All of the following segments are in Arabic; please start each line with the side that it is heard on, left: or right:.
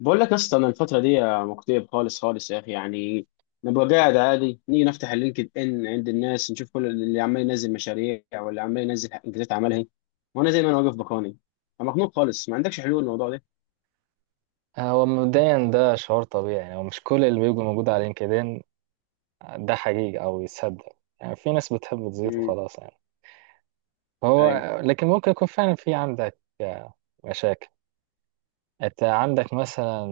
left: بقول لك يا اسطى، انا الفتره دي مكتئب خالص خالص يا اخي، يعني نبقى قاعد عادي، نيجي نفتح اللينكد ان عند الناس، نشوف كل اللي عمال ينزل مشاريع واللي عمال ينزل انجازات عملها. وانا زي ما انا واقف بكوني. أنا مخنوق خالص، ما عندكش حلول للموضوع ده؟
right: هو مبدئيا ده شعور طبيعي، يعني هو مش كل اللي بيبقى موجود على لينكدين ده حقيقي او يتصدق. يعني في ناس بتحب تزيط
left: امم.
right: وخلاص يعني. هو
left: ايوه.
right: لكن ممكن يكون فعلا في عندك مشاكل. انت عندك مثلا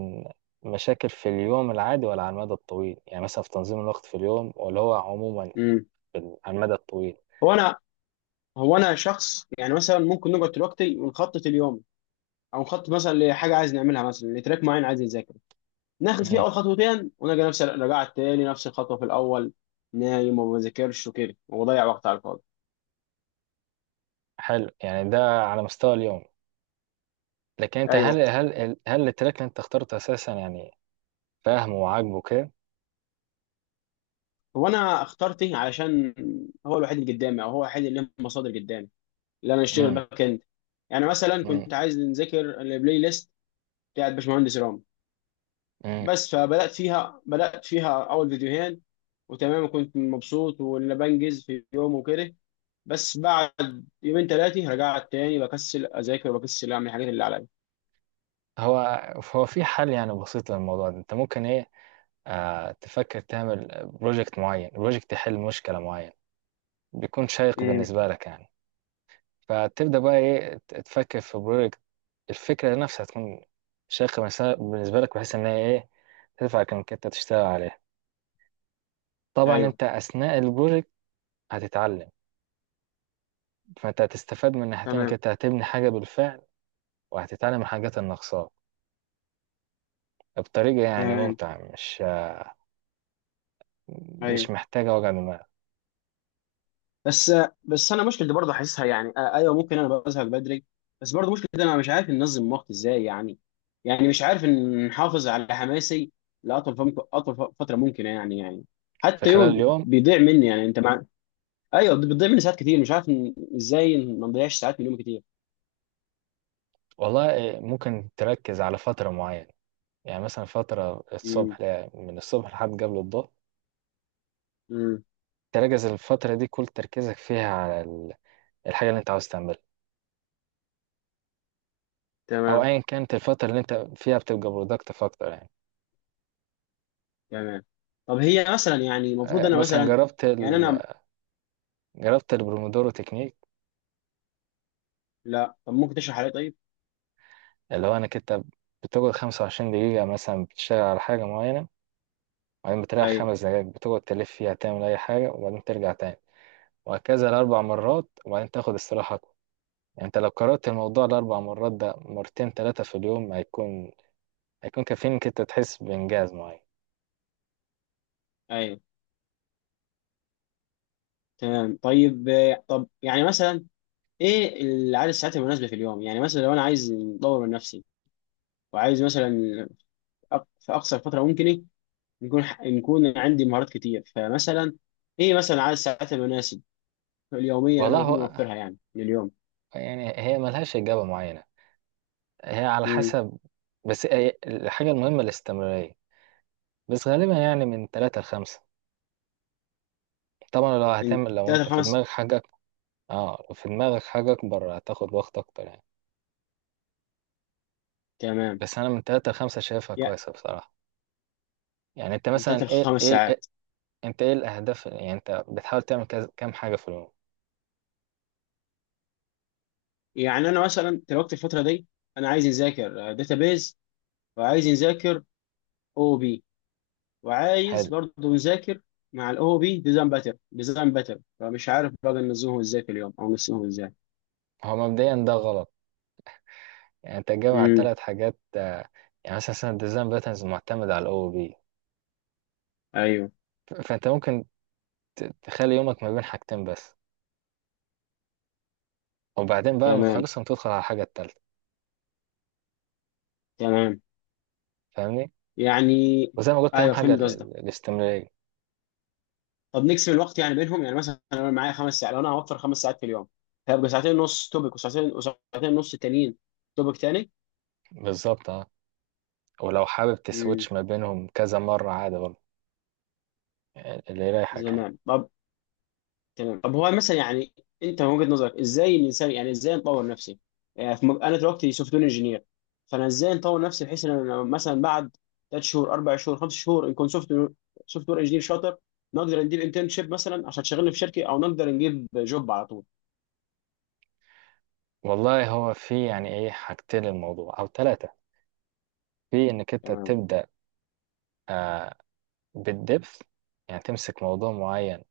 right: مشاكل في اليوم العادي ولا على المدى الطويل؟ يعني مثلا في تنظيم الوقت في اليوم، ولا هو عموما
left: امم.
right: على المدى الطويل؟
left: هو انا هو انا شخص، يعني مثلا ممكن نقعد دلوقتي ونخطط اليوم، او نخطط مثلا لحاجه عايز نعملها، مثلا لتراك معين عايز نذاكره. ناخد فيه
right: امم
left: اول خطوتين ونلقى نفس رجعت تاني نفس الخطوه في الاول نايم، وما بذاكرش وكده وبضيع وقت على الفاضي.
right: حلو، يعني ده على مستوى اليوم. لكن انت هل
left: ايوه.
right: هل هل التراك اللي انت اخترته اساسا يعني فاهمه وعاجبه كده؟
left: هو انا اخترت ايه؟ علشان هو الوحيد اللي قدامي، او هو الوحيد اللي له مصادر قدامي، اللي انا اشتغل
right: امم
left: باك اند. يعني مثلا كنت عايز نذاكر البلاي ليست بتاعت باشمهندس رام.
right: امم
left: بس فبدات فيها اول فيديوهين وتمام، وكنت مبسوط وانا بنجز في يوم وكده. بس بعد يومين ثلاثه رجعت تاني بكسل اذاكر وبكسل اعمل الحاجات اللي عليا.
right: هو هو في حل يعني بسيط للموضوع ده. انت ممكن ايه، تفكر تعمل بروجكت معين، بروجكت يحل مشكلة معينة بيكون شيق
left: امم.
right: بالنسبة لك يعني. فتبدأ بقى ايه، تفكر في بروجكت الفكرة نفسها تكون شيقة بالنسبة لك، بحيث ان هي ايه تدفعك انك انت تشتغل عليها. طبعا
left: ايوه.
right: انت اثناء البروجكت هتتعلم، فانت هتستفاد من ناحيتين، انك
left: تمام.
right: انت هتبني حاجة بالفعل وهتتعلم الحاجات الناقصاك بطريقة يعني
left: تمام.
right: ممتعة، مش
left: ايوه.
right: محتاجة وجع دماغ.
left: بس بس انا مشكلتي برضه حاسسها، يعني ايوه، ممكن انا بزهق بدري. بس برضه مشكلتي انا مش عارف انظم وقتي ازاي، يعني مش عارف ان نحافظ على حماسي لاطول فتره ممكنه، يعني
right: في
left: حتى
right: خلال
left: يوم
right: اليوم،
left: بيضيع مني، يعني انت مع. ايوه، بيضيع مني ساعات كتير، مش عارف ازاي ما نضيعش ساعات من يومي كتير.
right: والله ممكن تركز على فترة معينة. يعني مثلا فترة
left: امم.
right: الصبح، من الصبح لحد قبل الظهر
left: امم.
right: تركز الفترة دي كل تركيزك فيها على الحاجة اللي انت عاوز تعملها، أو
left: تمام.
right: أيا كانت الفترة اللي انت فيها بتبقى برودكتيف أكتر يعني.
left: تمام. طب هي مثلا، يعني المفروض انا
right: مثلا
left: مثلا
right: جربت
left: يعني انا...
right: جربت البرومودورو تكنيك،
left: لا، طب ممكن تشرح علي؟ طيب.
right: اللي هو انك انت بتقعد 25 دقيقة مثلا بتشتغل على حاجة معينة، وبعدين بتريح
left: ايوه.
right: خمس دقايق بتقعد تلف فيها تعمل أي حاجة وبعدين ترجع تاني، وهكذا لأربع مرات وبعدين تاخد استراحة. يعني انت لو كررت الموضوع الاربع مرات ده مرتين ثلاثه في اليوم، هيكون هيكون كافيين انك انت تحس بانجاز معين.
left: ايوه. تمام. طيب طب، يعني مثلا ايه العدد الساعات المناسبه في اليوم؟ يعني مثلا لو انا عايز اطور من نفسي، وعايز مثلا في اقصر فتره ممكن، إيه؟ نكون عندي مهارات كتير، فمثلا ايه مثلا عدد الساعات المناسب اليوميه اللي انا
right: والله
left: المفروض
right: هو
left: اوفرها يعني لليوم؟
right: يعني هي ملهاش اجابه معينه، هي على
left: امم.
right: حسب. بس الحاجه المهمه الاستمراريه. بس غالبا يعني من ثلاثه لخمسه. طبعا لو
left: من
right: هتعمل، لو
left: ثلاث
right: انت في
left: لخمس.
right: دماغك حاجه اه لو في دماغك حاجه اكبر هتاخد وقت اكتر يعني.
left: تمام.
right: بس انا من ثلاثه لخمسه شايفها
left: يا،
right: كويسه بصراحه. يعني انت
left: من
right: مثلا
left: ثلاث لخمس ساعات؟
right: انت ايه الاهداف، يعني انت بتحاول تعمل كام حاجه في اليوم؟
left: يعني انا مثلا دلوقتي الفتره دي انا عايز نذاكر داتابيز، وعايز نذاكر او بي، وعايز
right: حلو.
left: برضه يذاكر مع الاو بي ديزاين باتر فمش عارف بقى ننزلهم ازاي في اليوم او نسيهم ازاي.
right: هو مبدئيا ده غلط، يعني انت جامع
left: امم.
right: ثلاث حاجات يعني مثلا الديزاين باترنز معتمد على الاو بي،
left: ايوه.
right: فانت ممكن تخلي يومك ما بين حاجتين بس، وبعدين بقى لما
left: تمام.
right: تخلصهم تدخل على الحاجة التالتة.
left: تمام.
right: فاهمني،
left: يعني
right: وزي ما قلت اهم
left: ايوه،
right: حاجة
left: فهمت قصدك.
right: الاستمرارية.
left: طب نقسم الوقت يعني بينهم، يعني مثلا انا معايا خمس ساعات، لو انا هوفر خمس ساعات في اليوم، هيبقى ساعتين ونص توبك، وساعتين وساعتين ونص تانيين توبك تاني.
right: بالظبط اه. ولو حابب
left: امم.
right: تسويتش ما بينهم كذا مرة عادي برضه، يعني اللي يريحك يعني.
left: تمام. تمام. طب هو مثلا، يعني انت من وجهة نظرك ازاي الانسان، يعني ازاي نطور نفسي؟ يعني انا دلوقتي سوفت وير انجينير، فانا ازاي نطور نفسي بحيث ان انا مثلا بعد ثلاث شهور، اربع شهور، خمس شهور نكون سوفت وير انجينير شاطر، نقدر نجيب انترنشيب مثلا عشان تشغلني في شركه، او نقدر نجيب جوب على طول.
right: والله هو في يعني ايه حاجتين للموضوع او ثلاثة. في انك انت
left: تمام.
right: تبدأ آه بالدبث، يعني تمسك موضوع معين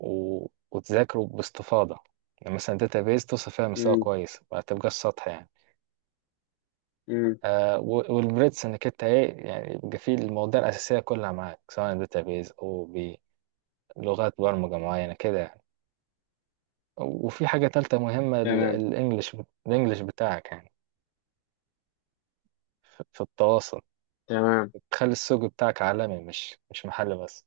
right: وتذاكره باستفاضة، يعني مثلا بيز توصل فيها مستوى
left: امم.
right: كويس، ما تبقاش سطح يعني.
left: امم.
right: والبريدس انك انت ايه، يعني يبقى فيه المواضيع الأساسية كلها معاك سواء بيز أو بلغات برمجة معينة كده يعني. وفي حاجة تالتة مهمة،
left: تمام.
right: الإنجليش. الإنجليش بتاعك يعني في في التواصل،
left: تمام.
right: تخلي السوق بتاعك عالمي مش محلي بس.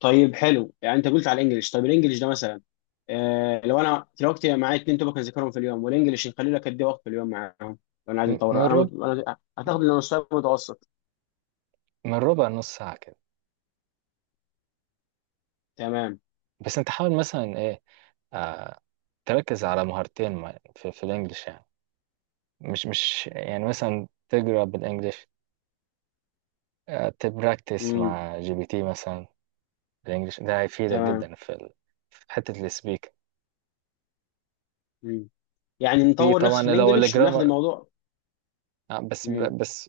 left: طيب حلو، يعني انت قلت على الانجليش. طيب الانجليش ده مثلا، لو انا دلوقتي معايا اتنين توبك اذاكرهم في اليوم، والانجليش نخلي لك قد ايه وقت في اليوم معاهم؟ لو انا عايز
right: م- من
left: اطور
right: ربع
left: انا، انا هتاخد لنا مستوى متوسط.
right: من ربع نص ساعة كده.
left: تمام.
right: بس انت حاول مثلا ايه آه تركز على مهارتين، في الإنجليش يعني. مش يعني مثلا تقرا بالانجلش، تبراكتس
left: امم.
right: مع جي بي تي مثلا بالانجلش، ده هيفيدك
left: تمام.
right: جدا في في حته السبيك.
left: امم. يعني
right: في
left: نطور
right: طبعا
left: نفسي في
right: لو
left: الانجليش وناخد
right: الجرامر،
left: الموضوع.
right: آه، بس
left: امم.
right: بس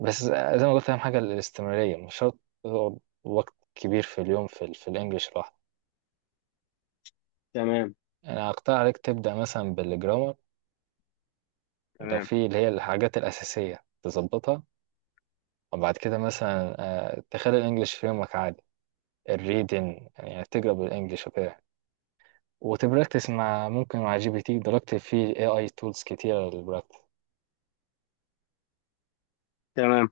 right: بس زي ما قلت اهم حاجه الاستمراريه. مش شرط تقعد وقت كبير في اليوم في في الانجليش لوحده.
left: تمام.
right: انا اقترح عليك تبدا مثلا بالجرامر لو
left: تمام.
right: في اللي هي الحاجات الاساسيه تظبطها. وبعد كده مثلا تخلي الانجليش في يومك عادي، الريدن يعني تقرا بالانجليش وكده، وتبراكتس مع ممكن مع جي بي تي دلوقتي في اي اي تولز كتيرة للبراكتس.
left: تمام.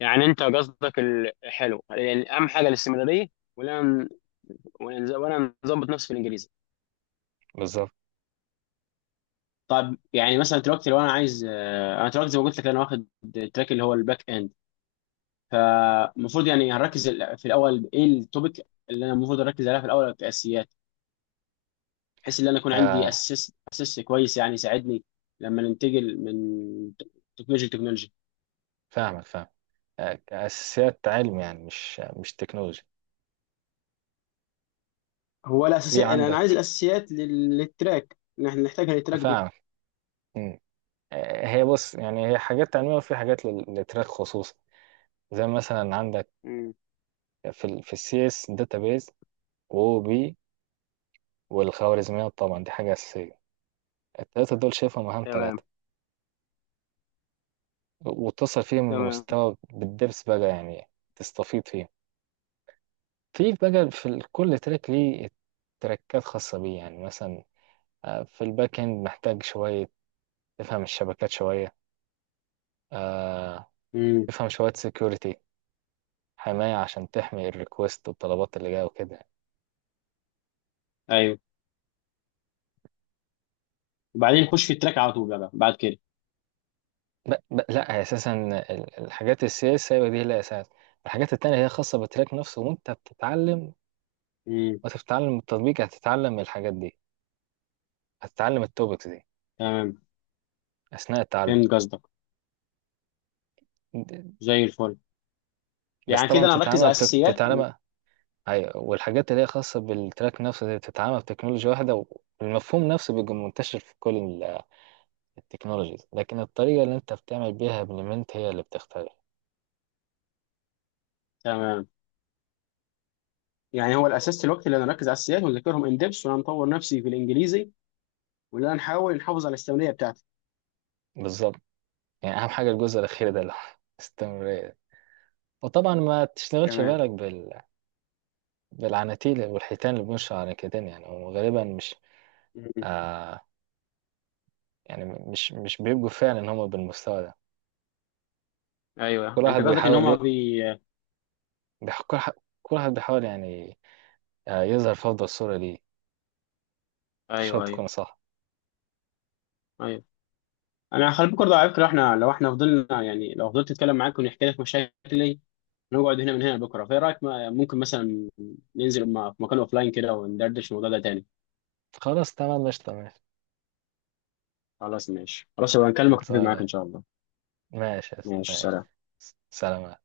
left: يعني انت قصدك حلو، يعني اهم حاجه الاستمراريه؟ ولا ولا نظبط نفسي في الانجليزي؟
right: بالظبط.
left: طب يعني مثلا دلوقتي لو انا عايز، انا دلوقتي زي ما قلت لك انا واخد التراك اللي هو الباك اند، فالمفروض يعني هنركز في الاول، ايه التوبيك اللي انا المفروض اركز عليها في الاول كاساسيات، بحيث ان انا يكون عندي
right: آه
left: اساس اساس كويس يعني يساعدني لما ننتقل من تكنولوجيا لتكنولوجيا.
right: فاهمك فاهم. أساسيات علم يعني مش تكنولوجي.
left: هو
right: في
left: الاساسيات أنا عايز
right: عندك،
left: الاساسيات للتراك، إن احنا نحتاجها للتراك دي.
right: فاهمك. مم. هي بص يعني هي حاجات علمية وفي حاجات للتراك خصوصا، زي مثلا عندك
left: مم.
right: في السي اس، داتابيز، واو بي، والخوارزميات. طبعا دي حاجة أساسية، التلاتة دول شايفهم أهم تلاتة،
left: تمام.
right: وتصل فيهم
left: تمام.
right: لمستوى بالدبس بقى يعني تستفيد فيه. في بقى في كل تراك ليه تراكات خاصة بيه، يعني مثلا في الباك اند محتاج شوية تفهم الشبكات شوية. آه،
left: امم.
right: تفهم شوية سيكوريتي، حماية عشان تحمي الريكوست والطلبات اللي جاية وكده.
left: ايوه، وبعدين نخش في التراك على طول بقى بعد كده.
right: لا، أساسا الحاجات السي اس هي دي هي أساس. الحاجات التانية هي خاصة بالتراك نفسه، وأنت بتتعلم،
left: امم.
right: وأنت بتتعلم التطبيق هتتعلم الحاجات دي، هتتعلم التوبكس دي
left: تمام،
right: أثناء التعلم.
left: فهمت قصدك. زي الفل.
right: بس
left: يعني
right: طبعا
left: كده انا اركز
right: بتتعلمها
left: على الاساسيات. مم.
right: بتتعلمها ايوه، والحاجات اللي هي خاصه بالتراك نفسه دي بتتعمل بتكنولوجيا واحده، والمفهوم نفسه بيبقى منتشر في كل التكنولوجيز، لكن الطريقه اللي انت بتعمل بيها امبلمنت هي اللي بتختلف.
left: تمام. يعني هو الاساس دلوقتي اللي انا اركز على السياد واذاكرهم ان ديبس، ولا نطور نفسي في الانجليزي، ولا نحاول نحافظ على الاستمراريه بتاعتي؟
right: بالظبط. يعني اهم حاجه الجزء الاخير ده اللي هو استمرارية. وطبعا ما تشتغلش
left: تمام.
right: بالك بالعناتيل والحيتان اللي بيمشوا على كتان يعني، وغالبا مش
left: م-
right: آه يعني مش بيبقوا فعلا ان هم بالمستوى ده.
left: ايوه،
right: كل
left: انت
right: واحد
left: قصدك ان
right: بيحاول
left: هما
right: ي...
left: بي.
right: بيح... كل ح- كل واحد بيحاول يعني يظهر في افضل صوره ليه. مش شرط
left: ايوه. ايوه.
right: تكون صح.
left: ايوه، انا خلي بالك برضه على فكره، لو احنا فضلنا، يعني لو فضلت اتكلم معاك ونحكي لك مشاكلي نقعد هنا من هنا لبكره، فايه رايك؟ ممكن مثلا ننزل في مكان اوف لاين كده وندردش الموضوع ده تاني.
right: خلاص تمام، مش تمام.
left: خلاص ماشي، خلاص يبقى نكلمك، اتفق معاك
right: خلصانة.
left: ان شاء الله.
right: ماشي يا أسطى،
left: ماشي،
right: ماشي.
left: سلام.
right: سلام.